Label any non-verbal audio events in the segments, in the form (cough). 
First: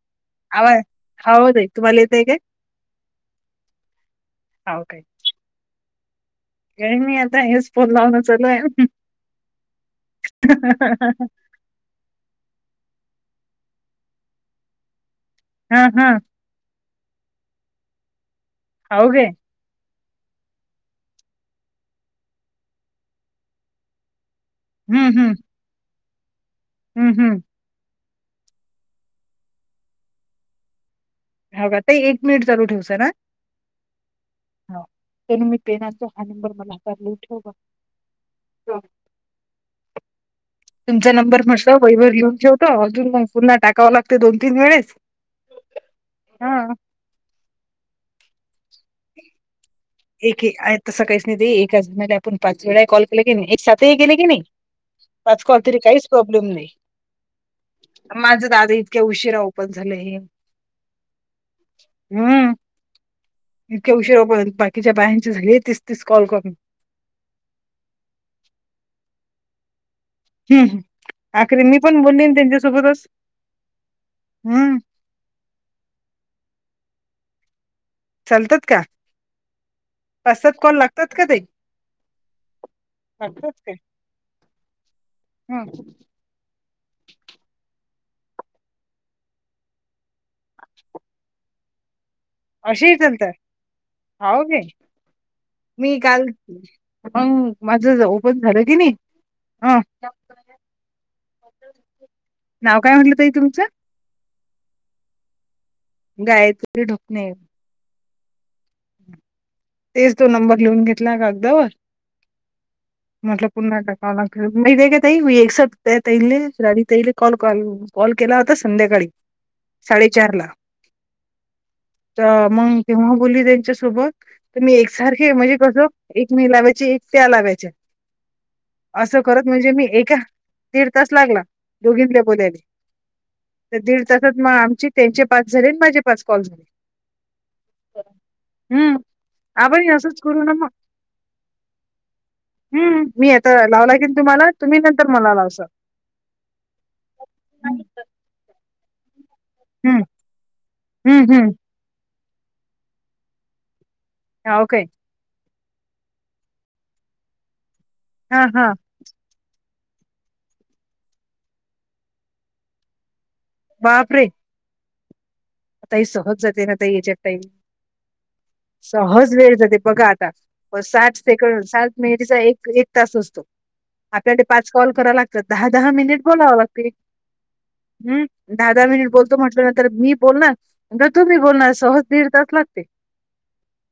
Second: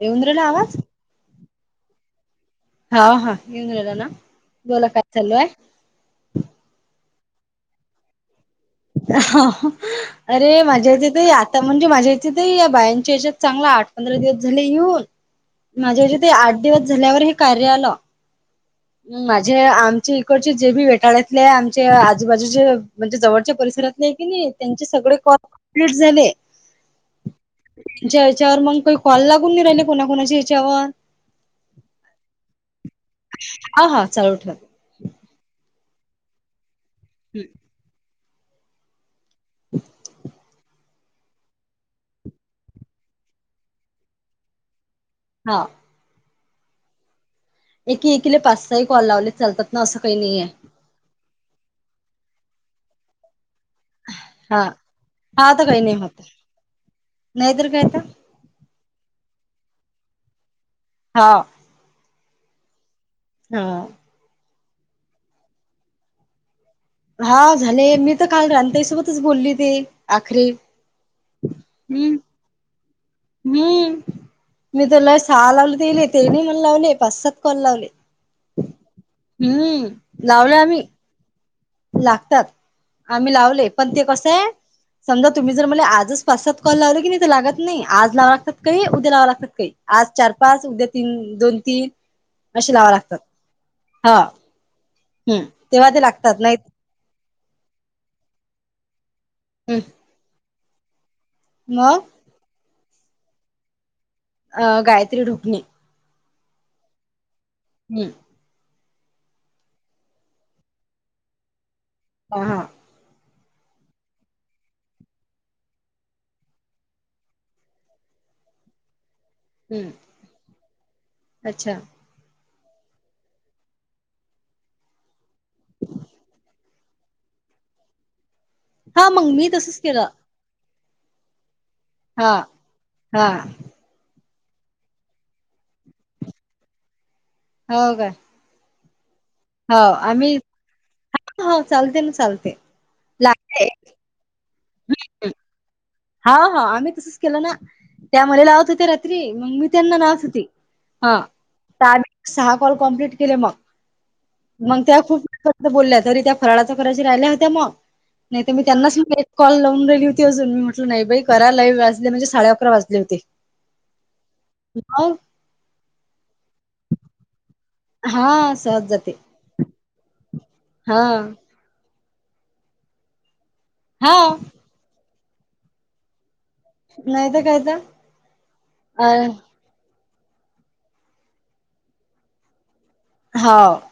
येऊन राहिला आवाज हो ताई होत तुम्हाला येतय काय? हा हा येऊन राहिला ना. हाव बोला काय चालू आहे? काय नाही आता हेच फोन लावणं चालू आहे. अरे माझ्या इथ या. म्हणजे माझ्या इथे या बायांच्या याच्यात चांगला आठ, पंधरा दिवस झाले येऊन. हा हा माझ्याज ते आठ दिवस झाल्यावर हे कार्य आलं. हाव काय जे आमचे इकडचे जे बी वेटाळ्यातले, आमचे आजूबाजूचे म्हणजे जवळच्या परिसरातले आहे की नाही. त्यांचे हम्म सगळे हम्म कम्प्लिट झाले. हम्म. हम्म. तुमच्या ह्याच्यावर मग काही कॉल लागून नाही राहिले कोणाकणाच्या याच्यावर. हवा ते एक मिनिट चालू ठेवा सरा. हा हा चालू ठेवा तर मी पेनाचा हा नंबर मला (unintelligible) ठेवू का? (inaudible) तुमचा नंबर म्हंटलो वईवरर येऊन ठेवतो, अजून मग पुन्हा टाकावं लागते दोन तीन वेळेस. हा. हा हा. एकी एकी ला पाच सहा कॉल लावलेत चालतात. ना असं काही एक नाहीये एक तसं काहीच नाही ते एका आज म आपण पाच वेळा कॉल. की नाही एक साथ गेले की नाही हा पाच हा कॉल तर तरी काही नाही काहीच होत प्रॉब्लेम नाही. नाहीतर काय तर माझं दादा इतक्या उशिरा ओपन झालं हे. हा. हम्म. हा इतक्या उशीरा पर्यंत बाकीच्या बायांची झाली तीस तीस कॉल करून. हा झाले मी तर काल राणी ताईसोबतच बोलली ते. आखरी हम्म आखरी मीपण हम्म बोलली त्यांच्यासोबतच. हम्म, हम्म मी तुला सहा लावले, तेले तेनी मला लावले पाच सात कॉल लावले. चालतात का हम्म, पाच सात लावलं कॉल आम्ही. लागतात का ताई. लागतात, आम्ही लावले. काय पण ते कसंय, समजा तुम्ही जर मले हम्म आजच पाच सात कॉल लावले की नाही ते लागतं नाही. आज लावां लागतात काही, उद्या लाव लागतात काही. आज चार पाच, उद्या तीन दोन ती अशी लावावी लागतात हा. हो काय. हम्म, तेव्हा ते लागतात नाही अं माझ ओपन झालं की नाही अं म नाव काय म्हटलं ताई तुमचं? अ गायत्री ढोकणे. गायत्री ढुकणे. (unintelligible) तेच तो नंबर लिहून घेतला कागदावर. हां हां. म्हटलं पुन्हा एकदा कॉल म का तई म एकसईले रडीत येईले कॉल कळ. कॉल केला होता संध्याकाळी, साडेचारला. अच्छा‌. तर मग केव्हा बोलली त्यांच्यासोबत? तर मी एकसारखे म्हणजे कसं एक मी लावायचे, एक त्या लावायच्या. हा असं मग करत म्हणजे तसच मी केलं एका दीड तास लागला दोघींल्या हा बोल्याले. हा त्या दीड तासात मग आमची त्यांचे पाच झाले आणि माझे पाच कॉल झाले. हो काय. हम्म. हो आपण हे असंच आम्ही करू ना मग (inaudible) चालते ना चालते. हम्म. मी आता लागते लावला की नई तुम्हाला तुम्ही नंतर मला लावशाल. हां हां आम्ही तसंच केलं ना, हम्म त्या मले लावत होते रात्री. मग मी त्यांना लावत होती, हा. हम्म हम्म सहा सहा कॉल कम्प्लीट केले मग. हा मग ओके त्या खूपपर्यंत बोलल्या, तरी त्या फराळाचं करायच्या राहिल्या होत्या मग. हा नाहीतर मी हा त्यांनाच एक कॉल लावून राहिली होती अजून मी म्हट नाही बाई करा लाई वाजले म्हणजे साडे अकरा वाजले होते. बापरे. (unintelligible) आता ही सहज जाते ना ताई याच्यात टाईम? हा जाते सहज वेळ जाते बघा आता. मग हा साठ सेकंड, सात मिनिटचा एक एक तास असतो. हा आपल्याकडे पाच कॉल करावे लागतात, दहा दहा मिनिट बोलावं लाग नाही तर काय तर हम्म, दहा दहा अ मिनिट बोलतो ना म्हटलं ना तर मी बोलणार, नंतर तूबी बोलणार, सहज दीड तास लाग हा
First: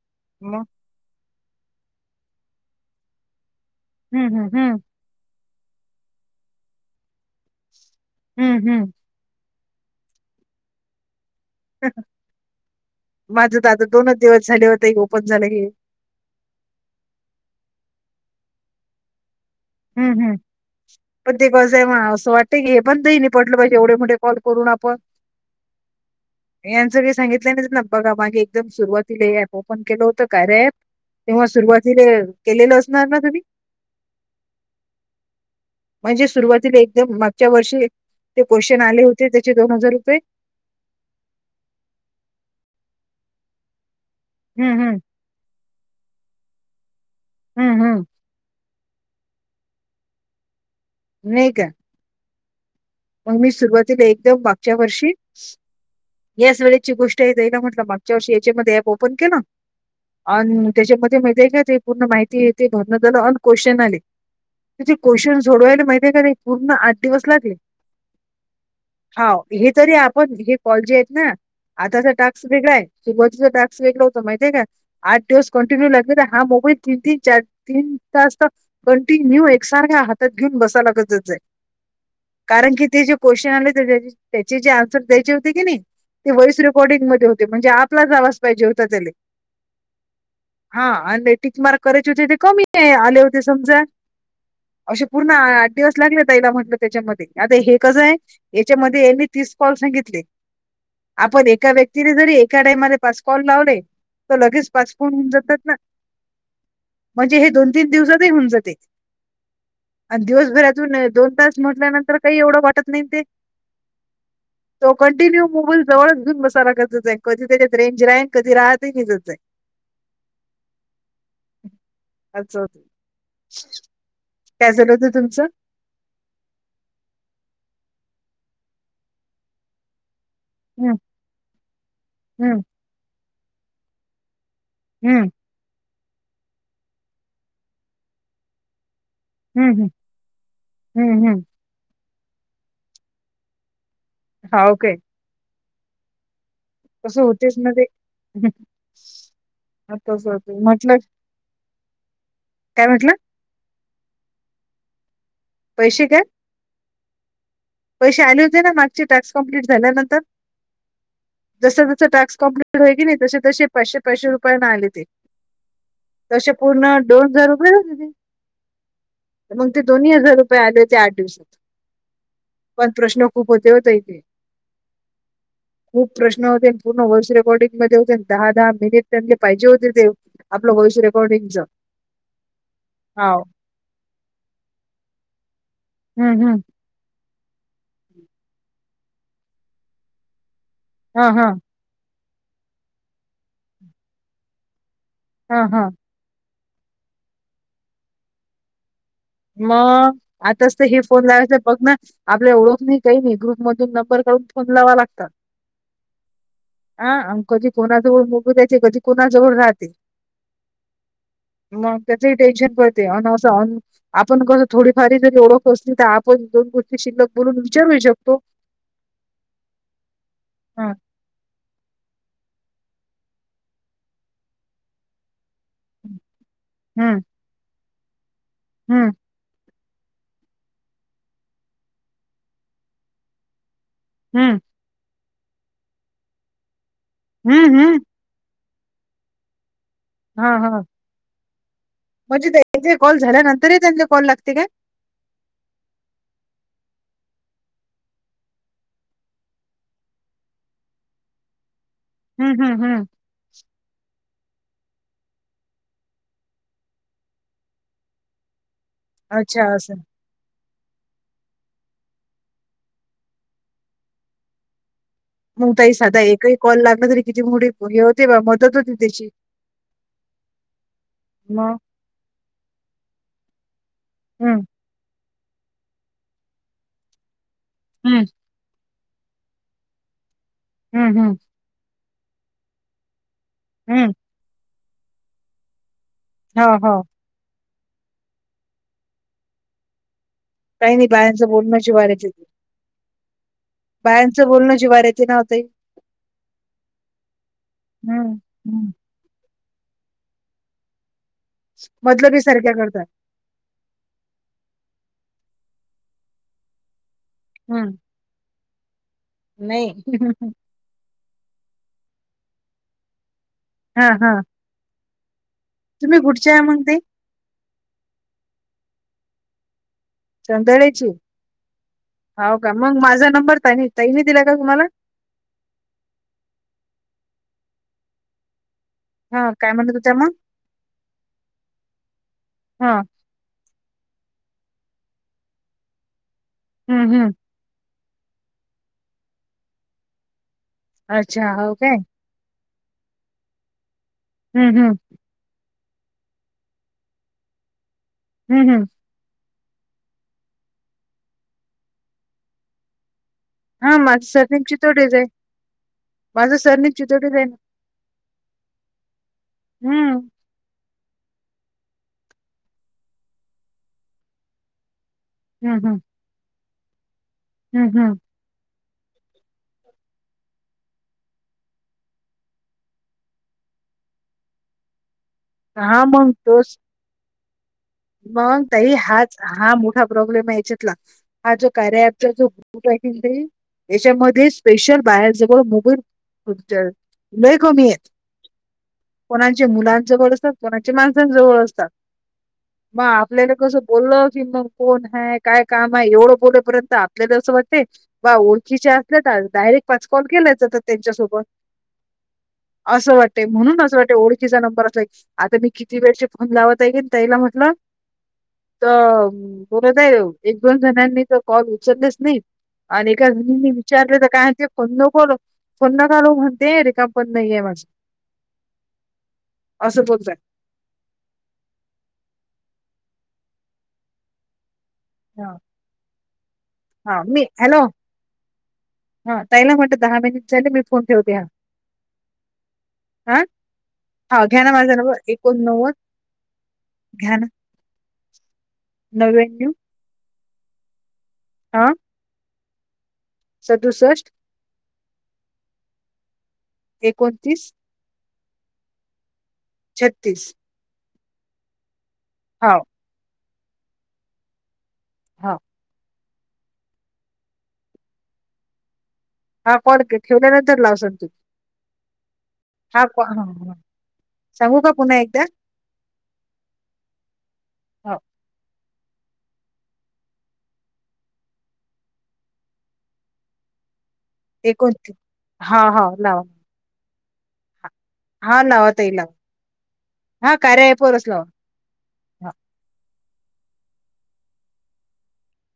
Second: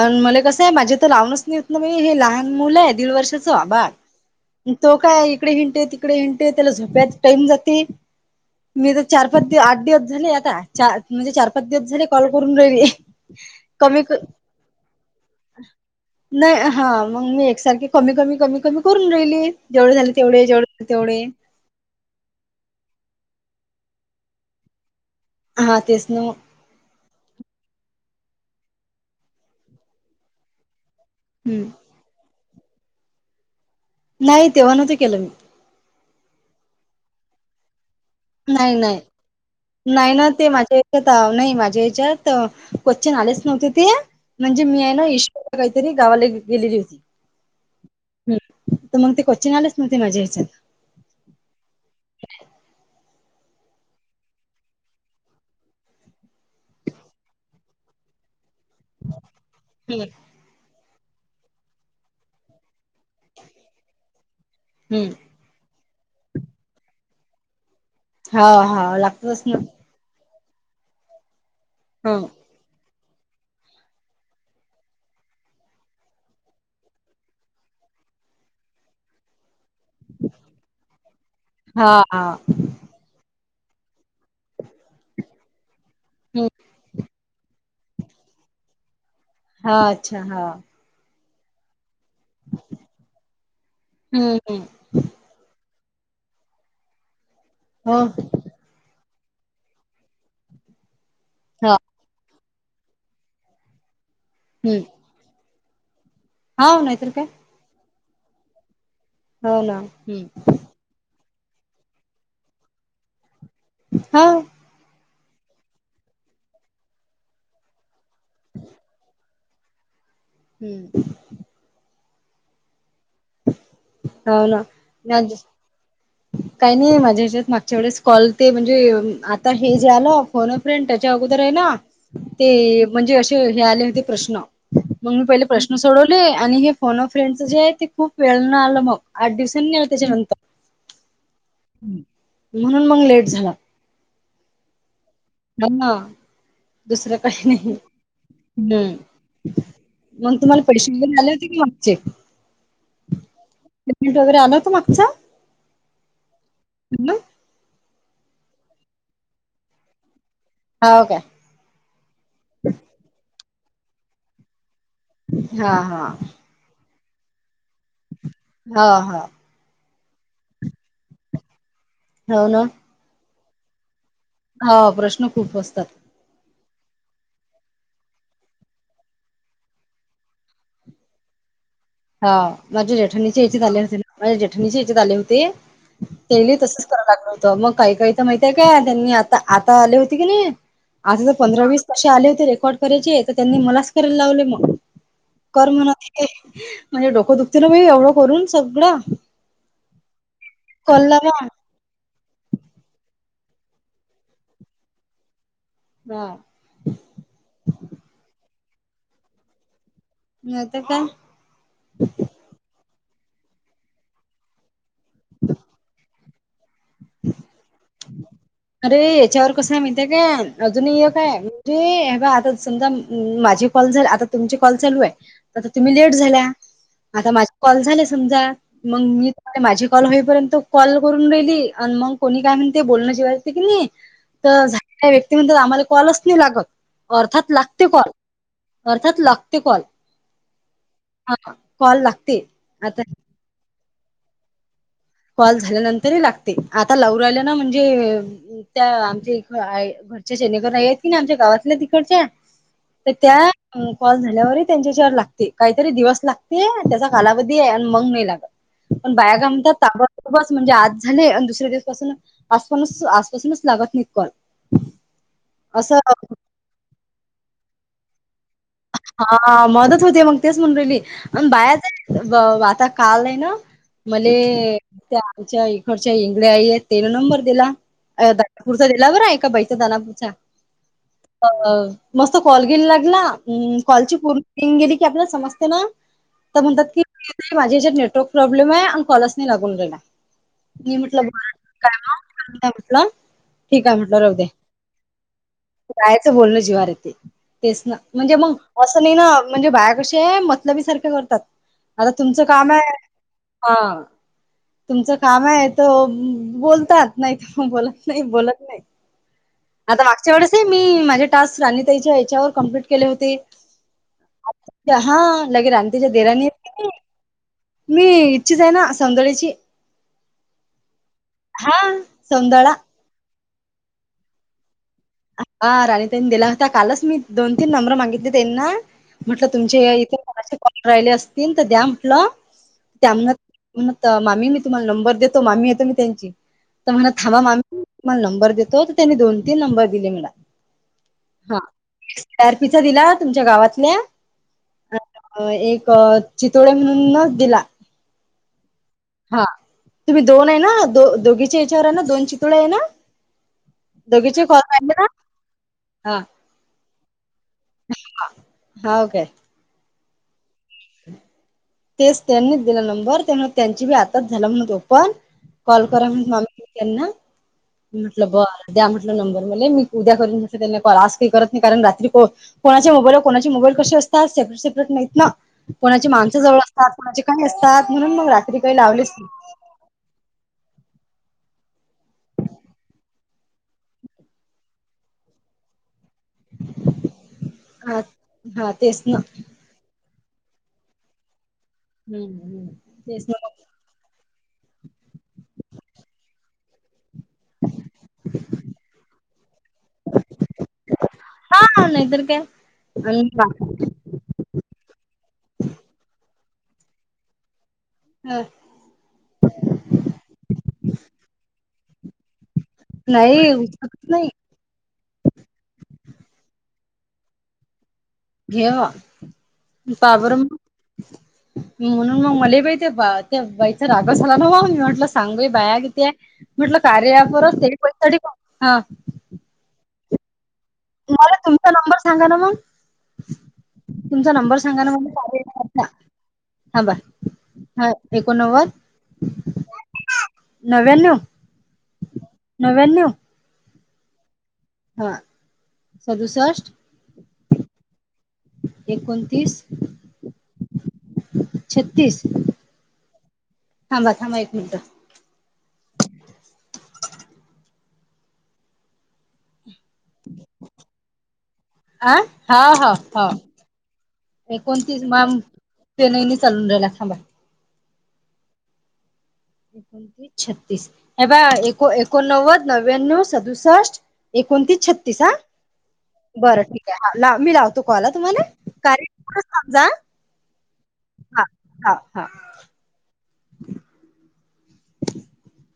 आणि मले कसं आहे माझे तर लावूनच नाहीत ना म हे लहान मुलं आहे दीड वर्षाचं बा हम्म हम्म हम्म. काय इकडे हिंडते, तिकडे हिंडते त्याला झोप्यायचं टाइम जाते. हम्म हम्म. मी तर चार पाच दिवस, आठ दिवस झाले आता. चा म्हणजे चार पाच दिवस झाले, कॉल करून राहिले. माझं तर आता दोनच दिवस झाले होते, ओपन झालं हे. नाही हा मग मी एकसारखे कमी कमी कमी कमी करून राहिले. हम्म हम्म. (unintelligible) (unintelligible) असं वाटतंय की हे (unintelligible) पाहिजे एवढे मोठे कॉल करून आपण. हा तेच, ना मग. यांच काही सांगितलेने ना बघा, मागे एकदम सुरुवातीला ऍप ओपन केलं होतं कार्य अँप. तेव्हा हम्म सुरुवातीले केलेलं असणार ना तुम्ही? नाही तेव्हा नव्हतं, केलं मी म्हणजे सुरुवातीला एकदम मागच्या वर्षी ते नाही क्वेश्चन नाही आले होते, त्याचे दोन हजार नाही रुपये ना ते माझे, ते आता नाही माझ्या याच्यात क्वश्चन आलेच नव्हते ते. म्हणजे हम्म मी आहे हम्म ना ईश काहीतरी गावाला गेलेली होती. हम्म हम्म.. हं.. तर मग ते कोचिंग आलंच नव्हतं, ते माझ्या हेच्यात. नाही का, मग मी सुरुवातीला एकदम मागच्या वर्षी. याच वेळेची गोष्ट आहेेत आहे ना म्हटलं, मागच्या वर्षी याच्यामध्ये ऍप ओपन केलं ‌ अ त्याच्यामध्ये माहि का ते पूर्ण माहिती येते, म्हण झालं क्वेशन आले. तुचे हम्म क्वेशन सोडवायला माहिती का, ते पूर्ण आठ दिवस लागले. हा हा.. हांव, लागतातच ना हे तरी आपण हे कॉलजे आहेत ना, आताचा ह टास. वेगळं आहे सुरूवातीच टास्क, वेगळा होतं माहितेय काय. आठ दिवस कंटिन्यू लागले हा, मोबाईल तीन तीन चार तीन तास तर. कंटिन्यू एकसारख हातात घेऊन, बसायला लागत जाई. हा.. कारण की ते, जे क्वेशन आले. त्याचे जे आन्सर द्यायचे होते की नाही ते, वॉईस रेकॉर्डिंग मध्ये होते. म्हणजे आपलाच आवाज पाहिजे होतं. (unintelligible) हा, अच्छा हा. हा आणि ते टीक मार्क करायचे होते ते कमी आहे आले होते समजा. हम्म हम्म असे पूर्ण आठ दिवस लागले ताईला म्हटलं, तेच्यामध्ये आता हे हो कसं आहे. याच्यामध्ये यांनी तीस कॉल सांगितले, आपण एका हा व्यक्तीने जरी एका टाइमध्ये पाच. कॉल लावले तर लगेच हम्म पाच फोन होऊन जातात, ना हा नाहीतर काय म्हणजे हे दोन. तीन दिवसात होऊन जाते, हो ना आणि हम्म दिवसभरातून दोन तास म्हटल्यानंतर. तर काही एवढं, वाटत नाही ते. हांव. तो कंटिन्यू मोबाईल जवळच घेऊन बसायला लागतं जाई कधी त्याच्यात रेंज रा आहे कधी राहतही नि जच आहे. हम्म.. हो काय झालं होतं ना तुमचं. काही नाही माझ्या हेच्यात मागच्या वेळेस, कॉल ते म्हणजे आता हे जे आलं. फोन अ फ्रेंड हम्म त्याच्या अगोदर आहे ना, हम्म ते म्हणजे असे हे आले होते प्रश्न. मग हम्म मी पहिले प्रश्न सोडवले आणि, हे फोन फ्रेंडच जे आहे ते खूप वेळन आलं मग. आठ हम्म दिवसांनी आले हम्म त्याच्यानंतर. हम्म हम्म. म्हणून मगं, लेट झाला. हा ओके. हा.. दुसरं कसं काही होतेच ना नाही. ते हं, हम्. हं. तसं मग होत तुम्हाला परीशा म्हटलं आले होते की मागचे. काय म्हंटला. (unintelligible) वगैरे आलं होतं मागचं. पैसे काय. (unintelligible) पैसे आले होते ना, मागचे टास्क कंप्लीट झाल्यानंतर. हाव काय? जसं-जसं टाक्स कंप्लीट होय की नाही तशी-तशी पाचशे पाचशे रुपयेन आले ती. हां हां. अशे पूर्ण दोन हजार रुपये होते. हा हा. मंग ते दोन्ही हजार रुपये आले ते आठ दिवशाचा. हाऊ नव. पण प्रश्न खूप होते हो ताई ते. हा प्रश्न खूप असतात. खूप प्रश्न होते पूर्ण व्हॉईस रेकॉर्डिंग मध्ये होते दहा-दहा मिनिट त्यांले पाहिजे होते ते. आपलं वॉइस रेकॉर्डिंगचं. हा माझ्या जेठणीचे इथेच आले होते माझ्या जेठणीचे इथेच आले होते हम्म त्याले हम्म तसच करा लागलं होत मग काही काही तर माहितय का त्यांनी आता आता आले होती की नाही आता हा तर हा पंधरा-वीस कशे आले होते रेकॉर्ड करायचे तर त्यांनी मलाच करायला लावले म हा कर हा म्हणत ते डोकं दुखते ना बाई एवढं करून सगळं म आताच तर हे कॉलला फोन मग लावायच बघ ना. आपल्या ओळख नाही काही नाही ग्रुपमधून नंबर काढून फोन लावावं लागतं. हां. आं आण कधी कोणा जवळ मुकु देयायचे कधी कोणा जवळ राहते. नाही तर काय मग त्याचंही टेन्शन पडते, अन असं अन आपण कोण थोडीफारी जरी ओळख असली, तर आपण दोन गोष्टी शिल्लक बोलून विचारूही शकतो. अरे याच्यावर कसं आहे माहितीय का, हां. अजूनही एक काय म्हणजे हे बघ आता समजा, माझे कॉल जर आता तुमचे कॉल चालू हाय आता तुम्ही लेट झाल्या हं हं आता माझे कॉल झाले समजा हं मंग मी आता माझे कॉल होईपर्यंत कॉल करून राहिली आणि मग कोणी काय म्हणते बोलणं जेव्हा येते की नाही हं तर झा (inaudible) व्यक्ती आम्हाला कॉलच नाही लागत अर्थात हं लागते हं कॉल अर्थात लगते कॉल. हां हां. आता कॉल लागते म्हणजे त्यांचे कॉल झाल्यानंतरही त्यांले कॉल लागते काय? कॉल झाल्यानंतरही लागते आता लावू राहिल्या ना म्हणजे त्या आमच्या इक आय घरच्या सनेगर नाही आहेत की नाय आमच्या गावातल्या तिकडच्या हम्म हम्म हम्म. तर त्या कॉल झाल्यावरही त्यांच्याशी आग लागते काहीतरी दिवस लागते त्याचा कालावधी आहे आणि मंग नाही लागत. पण बाया काय अच्छा म्हणतात असं बस म्हणजे आज झाले आन दुसरे दिवस पासून आजपणच आजपासूनच लागत नी कॉल. मग ताई साधा असं एकही कॉल लागला तरी किती मोठी हे होते मदत होत हा मदत होते मग तेच म्हणून रायली. अन मग बाहेर जाय ब व आता काल आहे ना मले हम्म त्या आमच्या इकडच्या इंगडे आई आहेत त्याने नंबर दिला. (inaudible) हम्म जरील्यावर आहे का बायचा दानापुराचं? हम्म हम्म. अ मस्त कॉल घेयल लागला हम्म. कॉलची पूर्णं रिंग गेली की आपला समजते ना तर हो म्हणतात हो. की माझ्या याच्यात नेटवर्क प्रॉब्लेम आहे आणि कॉलच नाही लागून राहिला. काही मी नाही म्हटलं बायांचं बोलणं जिवावर येते (inaudible) म्हटलं. ठीक आहे म्हटलं राहुदे बायांचं बोलणं जिवावर येते ना ओ ताई. बायचं बोलणं जिवार येते तेच ना. हम्म म्हणजे मग हम्म. असं नाही ना म्हणजे बाया कशी आहे मतलबी सारख्या करतात आता मतलबी तुमचं काम सारख्या आहे करतात. हा तुमचं काम आहे तो बोलतात. नाही तर मग हम्म बोलत नाही बोलत नाही नाही. आता मागच्या वेळेस मी माझे टास्क राणीताईच्या याच्यावर कम्प्लिट केले होते. हा हा. हा लगे राणिताईंच्या तुम्ही दिरांनी कुठच्या हाय आहे मग कनई ताई? मी इथचीच आहे ना सौंदळ्याची. चंदळेची हा हो का? सौंदळा मग माझा नंबर ताई ताईने दिला का तुम्हाला? हा राणीताईने दिला होता. कालच मी दोन तीन नंबर मागितले त्यांना. म्हटलं हा काय तुमचे म्हणत होत्या इथेे मग? कोणाचे कॉल राहिले असतील, तर द्या म्हंटल. हा त्यांना म्हणत मामी मी तुम्हाला नंबर देतो. मामी आहे मी त्यांची, तर म्हणत हम्म हम्म. थांबा मामी मला नंबर देतो तर, त्यांनी दोन तीन नंबर दिले मला. अच्छा, हो काय? त्या अर्पीचा दिला तुमच्या गावातल्या. हम्म हम्म. अ एक चितोडे म्हणूनच दिला. हम् हम्. हा. तुम्ही दोन आहे ना, दो-दोघीच्या याच्यावर आहे ना, दोन चितुळे आहे ना? हा माझं दोघीचे कॉल सरनेम राहिले ना चितोडेच आहे, माझं सरनेम चितोडेच आहे ना. होव काय? हम्म. तेच त्यांनीच दिला नंबर. त्यामुळे त्यांची बी आताच झालात म्हण ओपन. हम्म कॉल हम्म करा म्हणून (unintelligible) त्यांना. हम्म हम्म म्हटलं बरं द्या म्हटलं नंबर मले. मी उद्या करीन म्हटलं त्यांना कॉल. आज काही करत नाही, कारण रात्री को कोणाच्या मोबाईलवर कोणाचे मोबाईल कसे असतात. सेपरेट सेपरेट नाहीत ना. हा कोणाची मग माणसं जवळ तोच असतात. कोणाचे काही असतात म्हणून मग रात्री काही ताई लावलेच नाही. हाच हा मोठा प्रॉब्लेम आहे याच्यातला. हा जो कार्या ॲपचा जो (unintelligible) याच्यामध्ये स्पेशल बाहेर जर (unintelligible) कमी हा आहेत. हा तेच ना कोणाचे मुलांजवळ असतात, कोणाचे माणसांजवळ असतात. हम्म हम्म. मग तेच ना आपल्याला कसं बोललं की, मग कोण हे काय काम आहे एवढं बोलेपर्यंत अँप. तिला देऊसे वाटते. बा ओळखीचे असल्या तर डायरेक्ट पाच कॉल केला जातं त्यांच्यासोबत. हा नाहीतर काय असं आणि वाटतंय म्हणून असं वाटतं ओढ किचा नंबर असला की, आता मी किती वेळचे फोन लावत हाय ताईला म्हटलं तर बोलत आहे. एक दोन जणांनी तर कॉल उचललेच नाही. आणि एका नाही जणीनी उचलत विचारलं तर नाही काय म्हणते (unintelligible) म्हणते रिकामा फोन नाहीये माझा. घेवा पाबर. बोलताय म्हणून मग मलेबाई त्या बा त्या बाईचा रागच झाला ना बा. मी म्हटलं सांगू हा बाया किती आहे? म्हटलं कार्या हा मी हॅलो ॲपवरचं (unintelligible) हा. हा. ताईला म्हंटलं दहा मिनिट झाले मी फोन ठेवते मला तुमचा नंबर सांगा ना मग. आ? तुमचा हा नंबर घ्या ना सांगा माझा मग नंबर कार्य ॲपचा एकोनव्वद थांबा. हा एकोनव्वद, नव्याण्णव नव्याण्णव आ? नव्याण्णव सदुसष्ट हा. सदुसष्ट एकोणतीस एकोणतीस, छत्तीस छत्तीस हाव. थांबा थांबा एक मिनटं. हो. हा कॉल ठेवल्यानंतर लावसान तु. आ हा हा हा (unintelligible) सांगू का पुन्हा एकदा? पेन ही नाही चालून रायला थांबा. छत्तीस, हे बघ एको एकोनव्वद नव्व्यान्नव सदूसष्ट एकोणतीस छत्तीस हां, आ हा हा लावा बरं ठीक हाय. हा लाव मी लावतो कॉल हां? हा लावा ताई लाव, हा कार्या ॲपवरच लावा. हां हां. (inaudible)